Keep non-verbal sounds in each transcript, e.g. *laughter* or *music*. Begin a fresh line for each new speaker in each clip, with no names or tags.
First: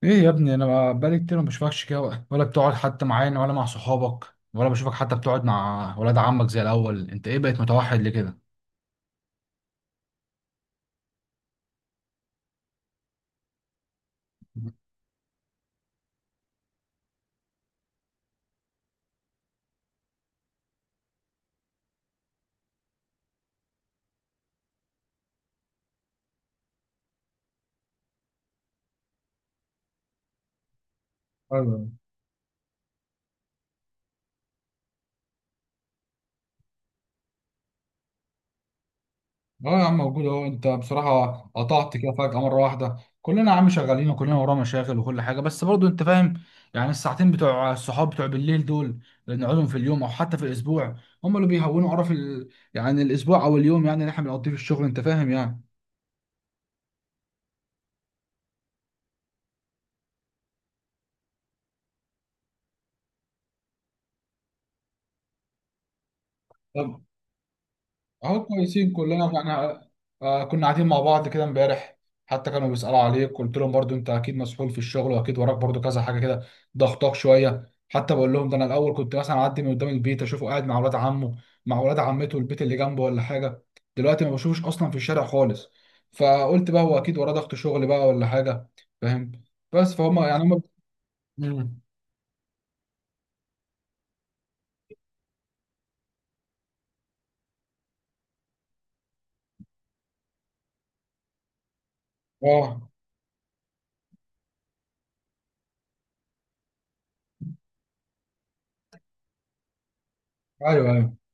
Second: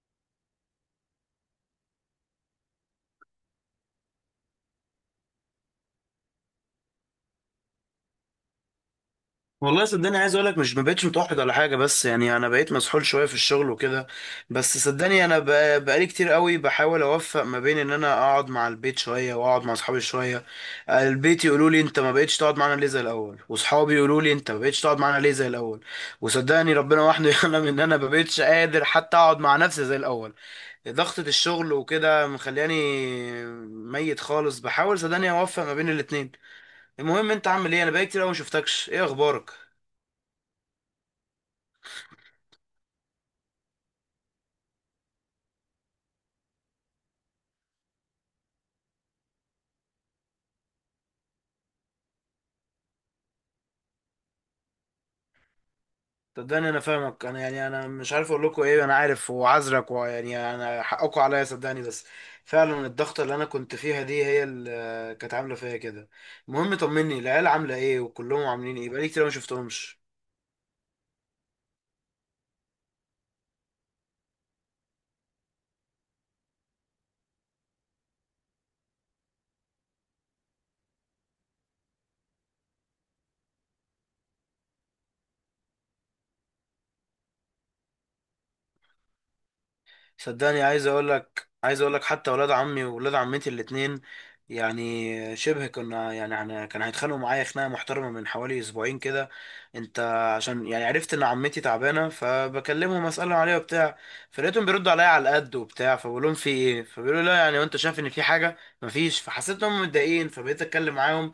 ايه يا ابني، انا بقالي كتير ما بشوفكش كده، ولا بتقعد حتى معانا ولا مع صحابك، ولا بشوفك حتى بتقعد مع ولاد عمك زي الاول. انت ايه بقيت متوحد ليه كده؟
والله صدقني عايز اقول لك مش ما بقتش متوحد ولا حاجه، بس يعني انا بقيت مسحول شويه في الشغل وكده. بس صدقني انا بقالي كتير قوي بحاول اوفق ما بين ان انا اقعد مع البيت شويه واقعد مع اصحابي شويه. البيت يقولوا لي انت ما بقتش تقعد معانا ليه زي الاول، واصحابي يقولوا لي انت ما بقتش تقعد معانا ليه زي الاول. وصدقني ربنا وحده *laughs* يعلم ان انا ما بقتش قادر حتى اقعد مع نفسي زي الاول. ضغطه الشغل
ايوه.
وكده مخلياني ميت خالص، بحاول صدقني اوفق ما بين الاتنين. المهم انت عامل ايه؟ انا بقالي كتير قوي ما شفتكش، ايه اخبارك؟
اه يا عم موجود اهو. انت بصراحه قطعت كده فجاه مره واحده. كلنا يا عم شغالين، وكلنا ورانا مشاغل وكل حاجه، بس برضو انت فاهم. يعني الساعتين بتوع الصحاب بتوع بالليل دول، اللي نقعدهم في اليوم او حتى في الاسبوع، هم اللي بيهونوا قرف يعني الاسبوع او اليوم، يعني اللي احنا بنقضيه في الشغل، انت فاهم يعني.
صدقني انا فاهمك، انا يعني انا مش عارف اقول لكم ايه، انا عارف وعذرك، ويعني انا حقكم عليا صدقني، بس فعلا الضغطه اللي انا كنت فيها دي هي اللي كانت عامله فيا كده. المهم طمني، العيال عامله ايه
اهو
وكلهم عاملين ايه؟
كويسين
بقالي كتير
كلنا
ما
احنا.
شفتهمش.
كنا قاعدين مع بعض كده امبارح، حتى كانوا بيسألوا عليك. قلت لهم برضو انت اكيد مسحول في الشغل، واكيد وراك برضو كذا حاجه كده ضغطاك شويه. حتى بقول لهم ده انا الاول كنت مثلا اعدي من قدام البيت اشوفه قاعد مع اولاد عمه، مع اولاد عمته، البيت اللي جنبه ولا حاجه. دلوقتي ما بشوفوش اصلا في الشارع خالص، فقلت بقى هو اكيد وراه ضغط شغل بقى ولا حاجه. فاهم. بس فهم يعني هم.
صدقني عايز اقول لك
مم.
عايز اقول لك حتى ولاد عمي وولاد عمتي الاتنين، يعني شبه كنا، يعني احنا كان هيتخانقوا معايا خناقه محترمه من حوالي اسبوعين كده. انت عشان يعني عرفت ان عمتي تعبانه
اه.
فبكلمهم اسالهم عليها وبتاع، فلقيتهم بيردوا عليا على القد وبتاع، فبقول لهم في ايه، فبيقولوا لا يعني، وانت شايف ان في حاجه؟ مفيش. فحسيت انهم متضايقين فبقيت
ايوه
اتكلم
ايوه.
معاهم،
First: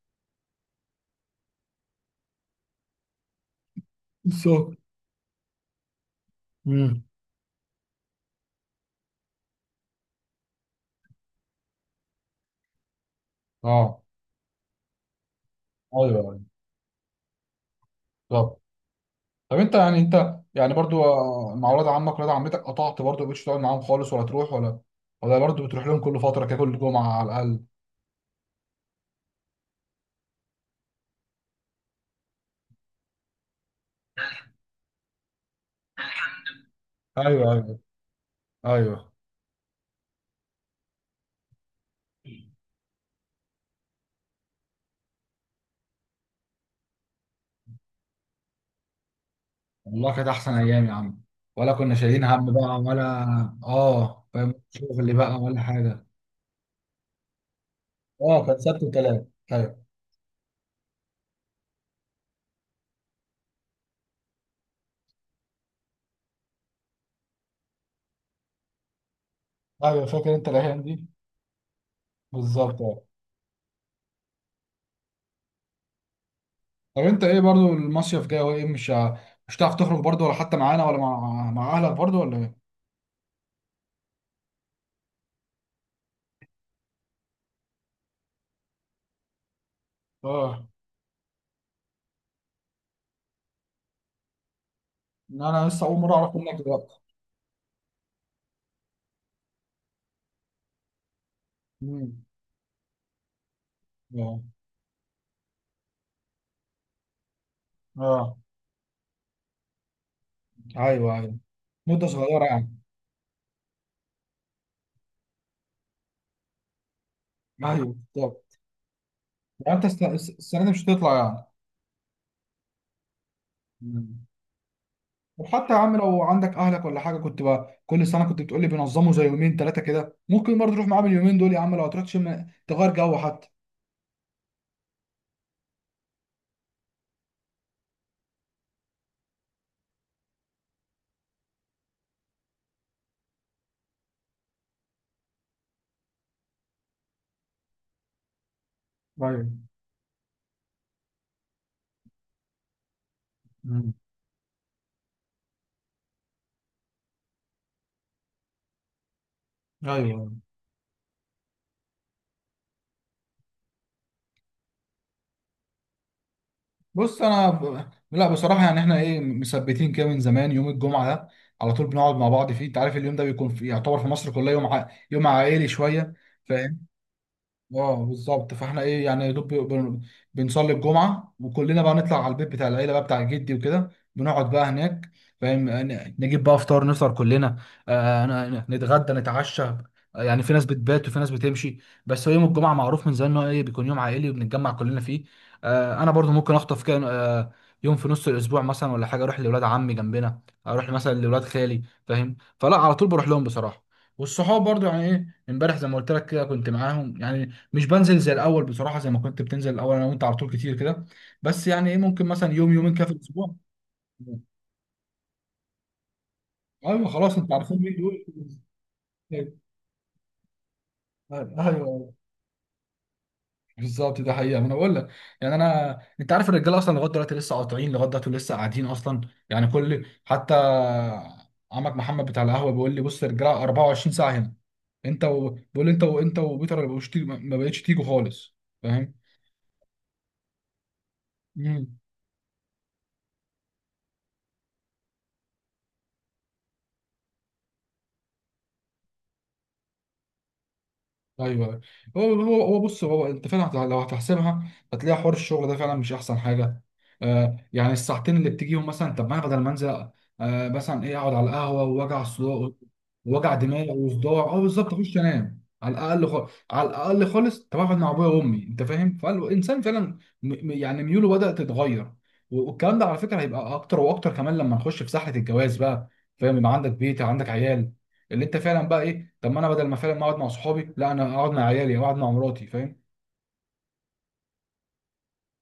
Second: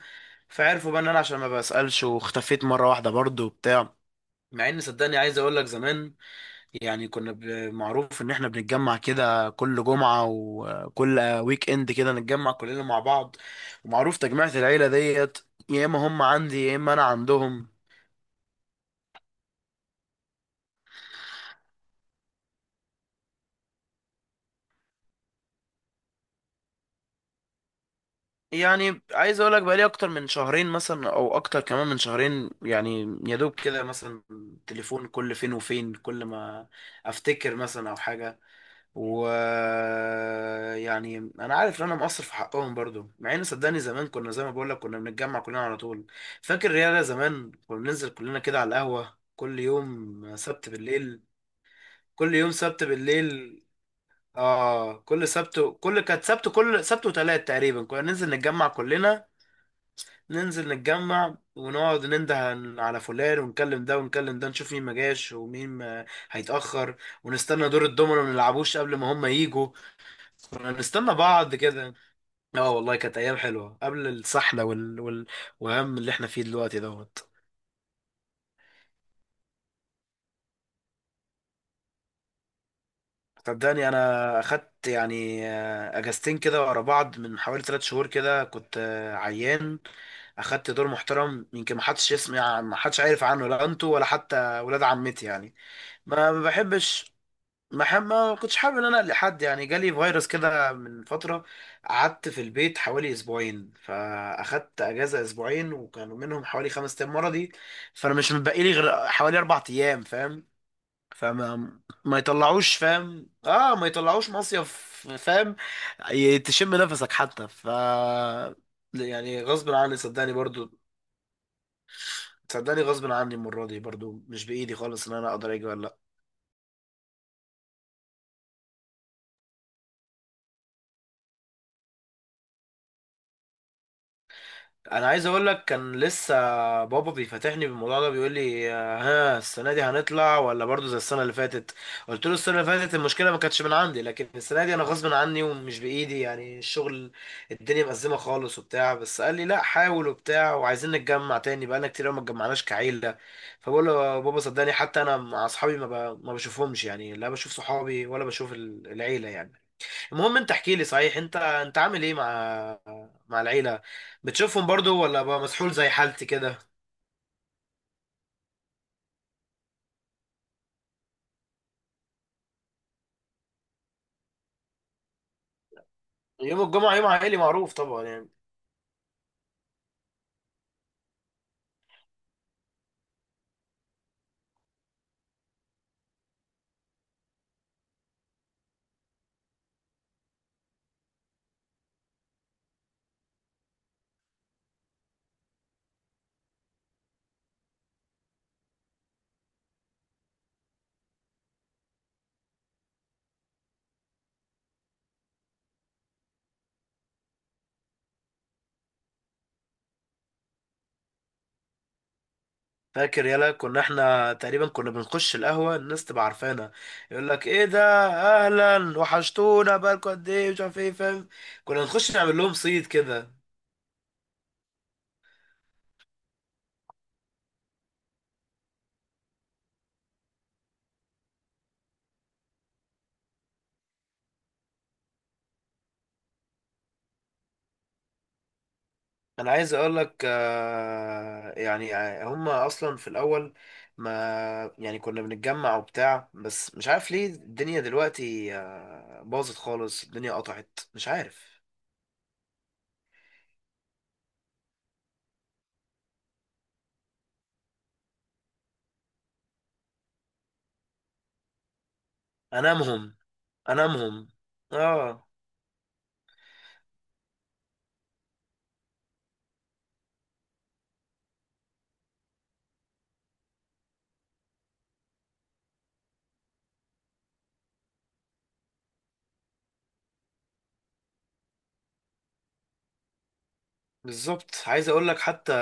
فعرفوا بقى ان انا عشان ما بسالش واختفيت مره واحده برضه وبتاع. مع
بالظبط.
ان صدقني عايز اقول لك زمان،
مم.
يعني كنا معروف ان احنا بنتجمع كده كل جمعة وكل ويك اند كده، نتجمع كلنا مع بعض.
اه.
ومعروف تجميعة العيلة ديت، يا اما
ايوه
هم
ايوه.
عندي يا اما انا عندهم.
بالظبط. طب انت يعني برضو مع ولاد عمك ولاد عمتك قطعت برضو، مبقتش تقعد معاهم خالص ولا تروح، ولا برضو بتروح لهم كل فتره كده كل جمعه على الاقل؟
يعني عايز اقول لك بقالي اكتر من شهرين مثلا او اكتر كمان من شهرين، يعني يا دوب كده مثلا تليفون كل فين وفين كل ما
ايوه
افتكر
ايوه
مثلا او حاجة.
ايوه.
ويعني انا عارف ان انا مقصر في حقهم برضو، مع ان صدقني زمان كنا زي ما بقول لك كنا بنتجمع كلنا على طول. فاكر رياضة زمان كنا بننزل كلنا كده على القهوة كل
والله كانت
يوم
احسن
سبت
ايام يا
بالليل.
عم، ولا كنا شايلين
كل يوم
هم بقى
سبت
ولا.
بالليل.
اه فاهم
اه،
شغل
كل
بقى ولا
سبت،
حاجه.
كل سبت وتلات تقريبا كنا ننزل
اه كان
نتجمع
سبت وثلاث.
كلنا،
ايوه
ننزل نتجمع ونقعد ننده على فلان ونكلم ده ونكلم ده، نشوف مين ما جاش ومين ما هيتأخر، ونستنى دور الدومينو ما نلعبوش قبل ما هم يجوا.
ايوه. فاكر انت
كنا
الايام دي.
نستنى بعض كده. اه
بالظبط
والله
اه.
كانت ايام حلوه قبل السحله والهم اللي احنا فيه دلوقتي
طب انت
دوت.
ايه، برضو المصيف جاي، وايه مش هتعرف تخرج برضو، ولا حتى معانا، ولا مع اهلك برضو، ولا ايه؟
صدقني انا اخدت يعني اجازتين كده ورا بعض من حوالي 3 شهور كده، كنت عيان.
اه.
اخدت دور محترم، يمكن ما حدش يسمع، ما حدش عارف عنه، لا انتوا ولا حتى ولاد عمتي يعني.
انا لسه اول مره
ما
اعرف
ما
منك دلوقتي.
بحبش، ما كنتش حابب ان انا لحد يعني. جالي فيروس كده من فتره،
مم.
قعدت في البيت حوالي اسبوعين،
اه.
فاخدت اجازه اسبوعين، وكانوا منهم حوالي 5 ايام مرضي، فانا مش
اه
متبقي لي غير حوالي 4 ايام، فاهم؟
ايوه ايوه.
فما
مده
ما
صغيره يعني.
يطلعوش، فاهم؟ اه ما يطلعوش مصيف، فاهم؟ تشم نفسك حتى ف
ايوه طب.
يعني غصب
يعني انت
عني صدقني
السنه دي
برضو.
مش هتطلع يعني؟
صدقني غصب عني المره دي برضو،
مم.
مش بايدي خالص ان انا اقدر اجي
وحتى يا
ولا
عم،
لأ.
لو عندك اهلك ولا حاجه، كنت بقى كل سنه كنت بتقولي بينظموا زي يومين ثلاثه كده، ممكن برضه تروح معاهم اليومين دول يا عم، لو هتروح تشم تغير جو حتى.
انا عايز اقول لك كان لسه بابا بيفتحني بالموضوع ده، بيقول لي ها السنه دي هنطلع ولا برضو زي السنه اللي فاتت؟ قلت له السنه اللي فاتت المشكله ما كانتش من عندي، لكن السنه دي انا غصب عني ومش بايدي، يعني الشغل الدنيا مأزمه خالص وبتاع. بس قال لي لا
ايوه.
حاول وبتاع، وعايزين نتجمع تاني، بقالنا كتير أوي ما اتجمعناش كعيله. فبقول
مم.
له يا بابا صدقني حتى انا مع اصحابي ما بشوفهمش، يعني لا بشوف صحابي ولا بشوف العيله يعني.
ايوه أيوة.
المهم انت احكي لي صحيح، انت عامل ايه مع مع العيلة؟ بتشوفهم برضو ولا بقى مسحول زي حالتي كده؟
بص انا لا، بصراحه يعني احنا ايه مثبتين كده من زمان، يوم الجمعه ده على طول بنقعد مع بعض فيه. انت عارف، اليوم ده بيكون يعتبر في مصر كلها يوم يوم عائلي شويه. ف...
يوم الجمعة يوم عائلي معروف
اه
طبعا يعني.
بالظبط. فاحنا ايه يعني يا دوب بنصلي الجمعه، وكلنا بقى نطلع على البيت بتاع العيله بقى، بتاع جدي وكده، بنقعد بقى هناك. فاهم، نجيب بقى فطار، نفطر كلنا، نتغدى نتعشى، يعني في ناس بتبات وفي ناس بتمشي. بس هو يوم الجمعه معروف من زمان ان هو ايه بيكون يوم عائلي وبنتجمع كلنا فيه. انا برضو ممكن اخطف كده، يوم في نص الاسبوع مثلا ولا حاجه، اروح لاولاد عمي جنبنا، اروح مثلا لاولاد خالي. فاهم، فلا، على طول بروح لهم بصراحه. والصحاب برضو يعني ايه، امبارح زي ما قلت لك كده كنت معاهم يعني. مش بنزل زي الاول بصراحه زي ما كنت بتنزل الاول انا وانت على طول كتير كده، بس يعني ايه ممكن مثلا يوم يومين كده في
فاكر يلا
الاسبوع.
كنا احنا تقريبا كنا بنخش القهوة الناس تبقى عارفانا،
ايوه
يقول
خلاص،
لك
انت
ايه
عارفين
ده،
مين دول.
اهلا،
ايوه
وحشتونا، بقالكوا قد ايه، مش عارف ايه، فاهم؟ كنا نخش
أيوة،
نعمل لهم صيد كده.
بالظبط. ده حقيقه ما انا بقول لك. يعني انا انت عارف الرجاله اصلا لغايه دلوقتي لسه قاطعين، لغايه دلوقتي لسه قاعدين اصلا. يعني كل حتى عمك محمد بتاع القهوه بيقول لي بص، الرجاله 24 ساعه هنا. بيقول لي انت وانت وبيتر ما بقتش تيجوا خالص.
انا عايز اقول لك يعني
فاهم.
هم اصلا في الاول ما يعني كنا بنتجمع وبتاع، بس مش عارف ليه الدنيا دلوقتي باظت خالص، الدنيا قطعت مش عارف.
ايوه. هو بص، هو انت فعلا لو هتحسبها هتلاقي حوار الشغل ده فعلا مش احسن حاجه. يعني الساعتين اللي بتجيهم مثلا، طب ما انا بدل ما انزل مثلا ايه اقعد على القهوه ووجع صداع،
انامهم.
وجع دماغ
انامهم.
وصداع، اه بالظبط، اخش
اه
انام على الاقل خالص، على الاقل خالص. طب اقعد مع ابويا وامي، انت فاهم. فالانسان فعلا يعني ميوله بدات تتغير، والكلام ده على فكره هيبقى اكتر واكتر كمان لما نخش في سحله الجواز بقى. فاهم، يبقى عندك بيت، عندك عيال، اللي انت فعلا بقى ايه طب ما انا بدل ما فعلا ما اقعد مع صحابي، لا انا اقعد مع عيالي او اقعد مع مراتي. فاهم.
بالظبط. عايز اقول لك حتى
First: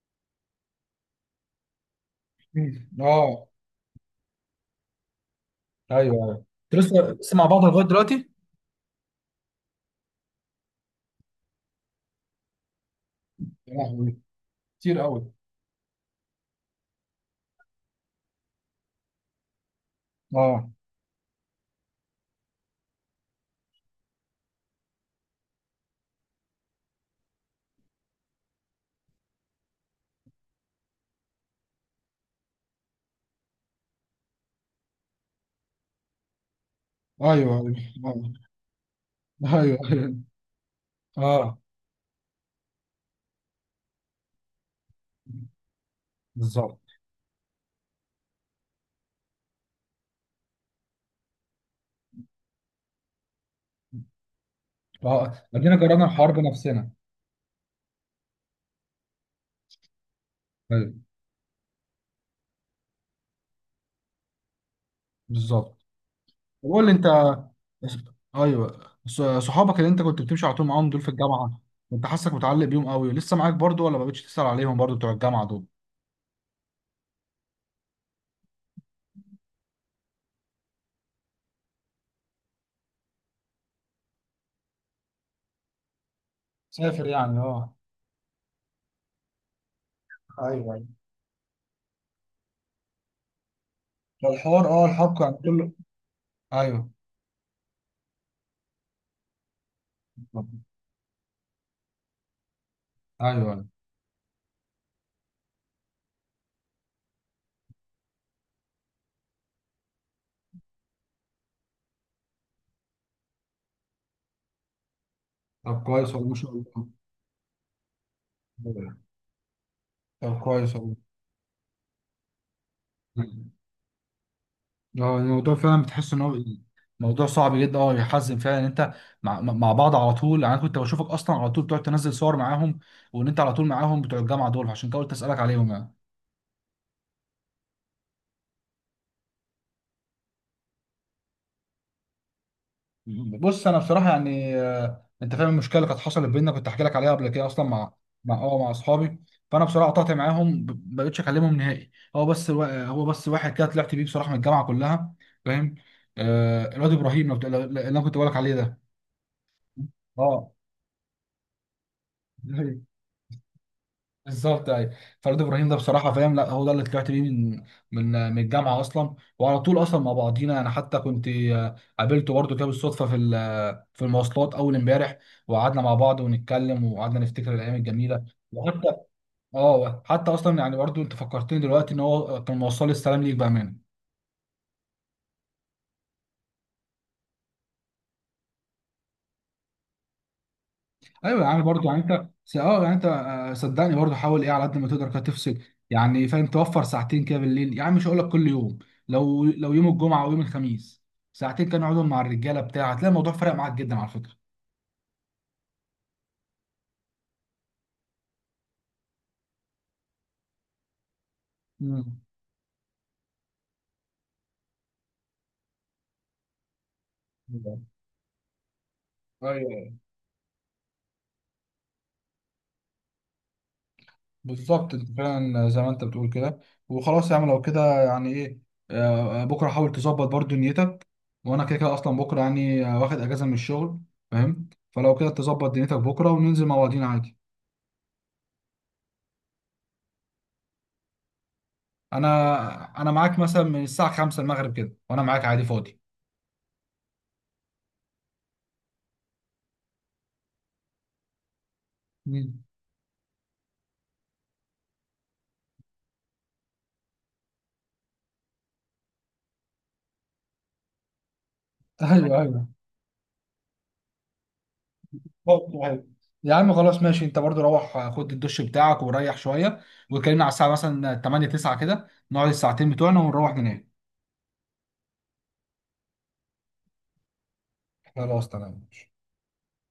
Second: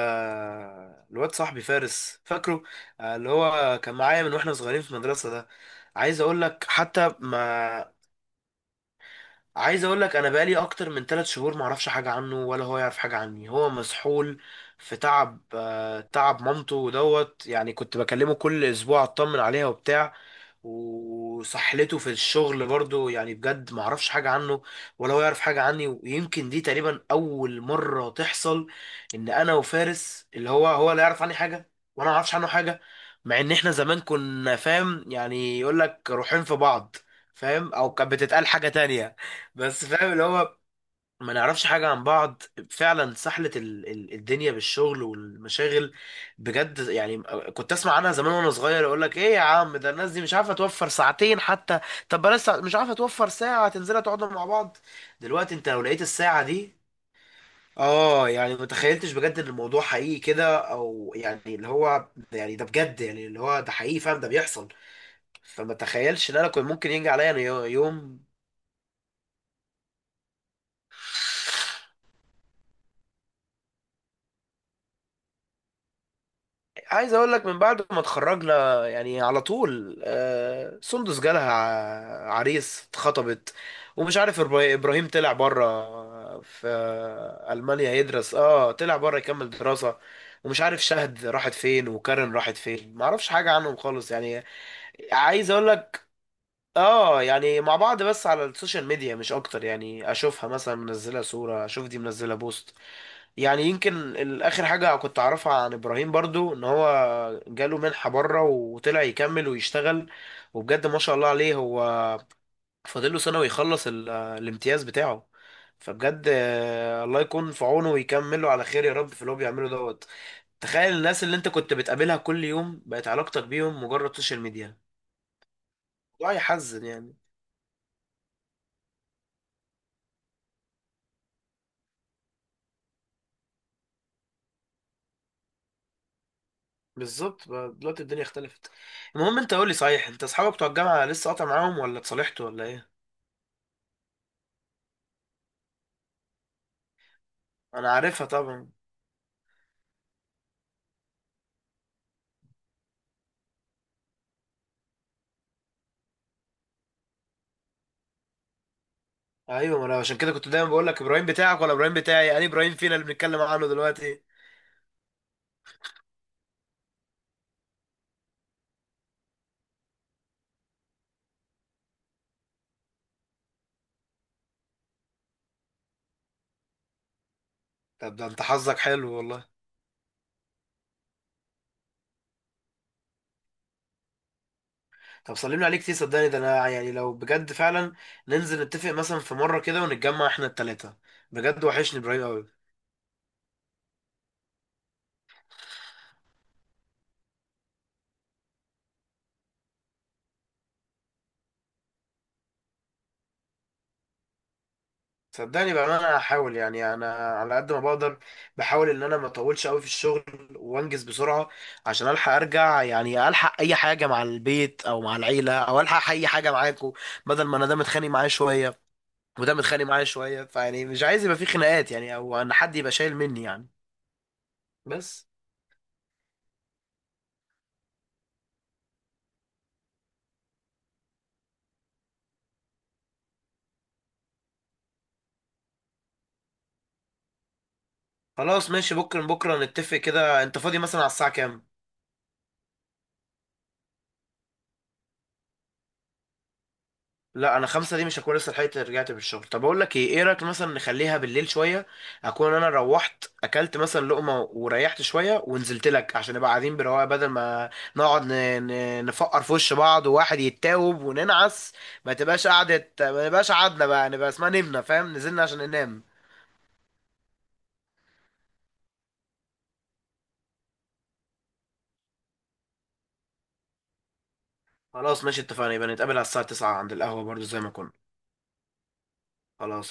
الواد صاحبي فارس فاكره؟
مم.
اللي
اه.
هو كان معايا من واحنا صغيرين في المدرسة ده.
ايوه
عايز اقول
ايوه.
لك
انت لسه
حتى
لسه مع بعض لغايه
ما،
دلوقتي؟
عايز اقول لك انا بقالي اكتر من 3 شهور ما اعرفش حاجه عنه ولا هو يعرف حاجه عني. هو
يا لهوي.
مسحول في
كتير قوي.
تعب تعب مامته ودوت، يعني كنت بكلمه كل اسبوع اطمن عليها وبتاع،
اه.
وسحلته في الشغل برضو. يعني بجد ما اعرفش حاجة عنه ولا هو يعرف حاجة عني، ويمكن دي تقريبا اول مرة تحصل ان انا وفارس اللي هو لا يعرف عني حاجة وانا ما اعرفش عنه حاجة. مع ان احنا زمان كنا، فاهم يعني، يقول لك روحين في بعض،
ايوه
فاهم؟
ايوه.
او كانت
اه
بتتقال حاجة تانية،
ايوه
بس فاهم اللي
ايوه.
هو ما
اه
نعرفش حاجة عن بعض. فعلا سحلة الدنيا بالشغل والمشاغل، بجد
بالظبط.
يعني. كنت اسمع عنها زمان وانا صغير، اقول لك ايه يا عم، ده الناس دي مش عارفة توفر ساعتين حتى، طب بلاش مش عارفة توفر ساعة تنزلها تقعدوا مع بعض.
اه
دلوقتي انت
ادينا
لو لقيت
جربنا الحوار
الساعة دي،
بنفسنا.
اه يعني ما تخيلتش بجد ان الموضوع حقيقي كده،
ايوه.
او يعني اللي هو يعني ده بجد، يعني اللي هو ده حقيقي فعلا ده بيحصل.
بالظبط.
فما تخيلش ان انا كنت
طب قول
ممكن
لي انت.
ينجي عليا أنا يوم.
ايوه. صحابك اللي انت كنت بتمشي على طول معاهم دول في الجامعه، كنت حاسك متعلق بيهم قوي، لسه معاك برضو، ولا ما بقتش تسأل عليهم برضو بتوع الجامعه دول؟
عايز اقول لك من بعد ما اتخرجنا يعني على طول، سندس جالها عريس اتخطبت، ومش عارف ابراهيم طلع بره في
سافر يعني اه.
المانيا يدرس، طلع بره يكمل دراسة. ومش عارف
ايوه.
شهد راحت فين وكارن راحت فين، ما اعرفش حاجة عنهم خالص يعني.
فالحوار الحوار كان
عايز اقول
كله.
لك
ايوه
اه، يعني مع بعض بس على السوشيال ميديا مش اكتر، يعني اشوفها
طب-
مثلا منزلة صورة، اشوف دي منزلة بوست.
ايوه
يعني
أيوة.
يمكن اخر حاجه كنت اعرفها عن ابراهيم برضو ان هو جاله منحه بره وطلع يكمل ويشتغل، وبجد ما شاء الله عليه، هو فاضل له سنه ويخلص الامتياز بتاعه.
طب كويس
فبجد
والله ما شاء الله.
الله يكون في عونه ويكمله على خير يا
أيوة.
رب في اللي هو بيعمله دوت.
طب كويس
تخيل
والله.
الناس اللي انت كنت بتقابلها كل يوم بقت علاقتك بيهم مجرد سوشيال ميديا،
اه الموضوع فعلا بتحس ان
الموضوع
هو
يحزن يعني.
موضوع صعب جدا. اه يحزن فعلا ان انت مع بعض على طول، يعني انا كنت بشوفك اصلا على طول بتقعد تنزل صور معاهم، وان انت على طول معاهم بتوع الجامعه دول، عشان كده قلت اسالك عليهم يعني.
بالظبط بقى دلوقتي الدنيا اختلفت. المهم انت قولي صحيح، انت اصحابك بتوع الجامعه لسه قاطع معاهم ولا اتصالحتوا ولا ايه؟
بص انا بصراحه يعني انت فاهم المشكله اللي كانت حصلت بيننا، كنت احكي لك عليها قبل كده اصلا،
انا
مع
عارفها
مع اه
طبعا.
مع اصحابي. فانا بصراحه قطعت معاهم، ما بقتش اكلمهم نهائي. هو بس واحد كده طلعت بيه بصراحه من الجامعه كلها. فاهم، الواد ابراهيم اللي انا كنت بقول لك عليه ده.
ايوه، ما انا عشان كده كنت
اه
دايما بقول لك ابراهيم بتاعك ولا ابراهيم بتاعي، يعني ابراهيم
*laughs*
فينا اللي بنتكلم عنه دلوقتي.
بالظبط ايوه. فريد ابراهيم ده بصراحه فاهم، لا هو ده اللي طلعت بيه من الجامعه اصلا، وعلى طول اصلا مع بعضينا. انا حتى كنت قابلته برضه كده بالصدفه في المواصلات اول امبارح، وقعدنا مع بعض ونتكلم، وقعدنا نفتكر الايام
طب
الجميله.
ده انت حظك
وحتى
حلو والله.
اه، حتى اصلا يعني برضه انت فكرتني دلوقتي ان هو كان موصل لي السلام ليك بامان.
طب سلمنا عليك كتير صدقني، ده انا يعني لو بجد فعلا ننزل نتفق مثلا في مره كده ونتجمع احنا التلاته.
ايوه يعني
بجد
برضو
وحشني
يعني
ابراهيم
انت
قوي.
س- اه يعني انت آه، صدقني برضو حاول ايه على قد ما تقدر كده تفصل. يعني فاهم، توفر ساعتين كده بالليل، يعني مش هقول لك كل يوم، لو يوم الجمعه او يوم الخميس، ساعتين كانوا اقعدهم مع الرجاله بتاع، هتلاقي الموضوع فرق معاك جدا على فكره.
صدقني بقى انا هحاول، يعني انا على قد ما بقدر بحاول ان انا ما اطولش قوي في الشغل وانجز بسرعه عشان
مم.
الحق ارجع، يعني الحق اي حاجه مع البيت او مع العيله، او الحق اي حاجه معاكم، بدل ما انا ده
بالظبط.
متخانق معايا شويه وده
ايوه
متخانق معايا شويه، فيعني مش عايز يبقى في خناقات، يعني او ان حد يبقى شايل مني يعني.
بالظبط، انت
بس
فعلا زي ما انت بتقول كده. وخلاص يا عم، لو كده يعني ايه، بكره حاول تظبط برضو نيتك، وانا كده كده اصلا بكره يعني واخد اجازه من الشغل. فاهم، فلو كده تظبط دنيتك بكره وننزل مع بعضينا عادي.
خلاص ماشي، بكره بكره نتفق كده، انت فاضي مثلا على الساعه كام؟
انا معاك مثلا من الساعه 5 المغرب كده، وانا معاك عادي فاضي.
لا انا خمسة دي مش هكون لسه لحقت رجعت من الشغل، طب اقول لك ايه، ايه رايك مثلا نخليها بالليل شويه؟ اكون
مم.
انا روحت اكلت مثلا لقمه وريحت شويه ونزلت لك عشان نبقى قاعدين برواقه، بدل ما نقعد نفقر في وش بعض وواحد يتاوب وننعس، ما
ايوه
تبقاش
ايوه.
قعدة، ما تبقاش قعدنا بقى نبقى اسمها نمنا، فاهم؟ نزلنا عشان
أوكي،
ننام.
أيوة. يا عم خلاص ماشي، انت برضو روح خد الدش بتاعك وريح شويه، وكلمنا على الساعه مثلا 8 9 كده، نقعد الساعتين بتوعنا ونروح ننام.
خلاص ماشي اتفقنا، يبقى نتقابل على الساعة 9 عند القهوة برضو زي ما كنا.
خلاص تمام.
خلاص.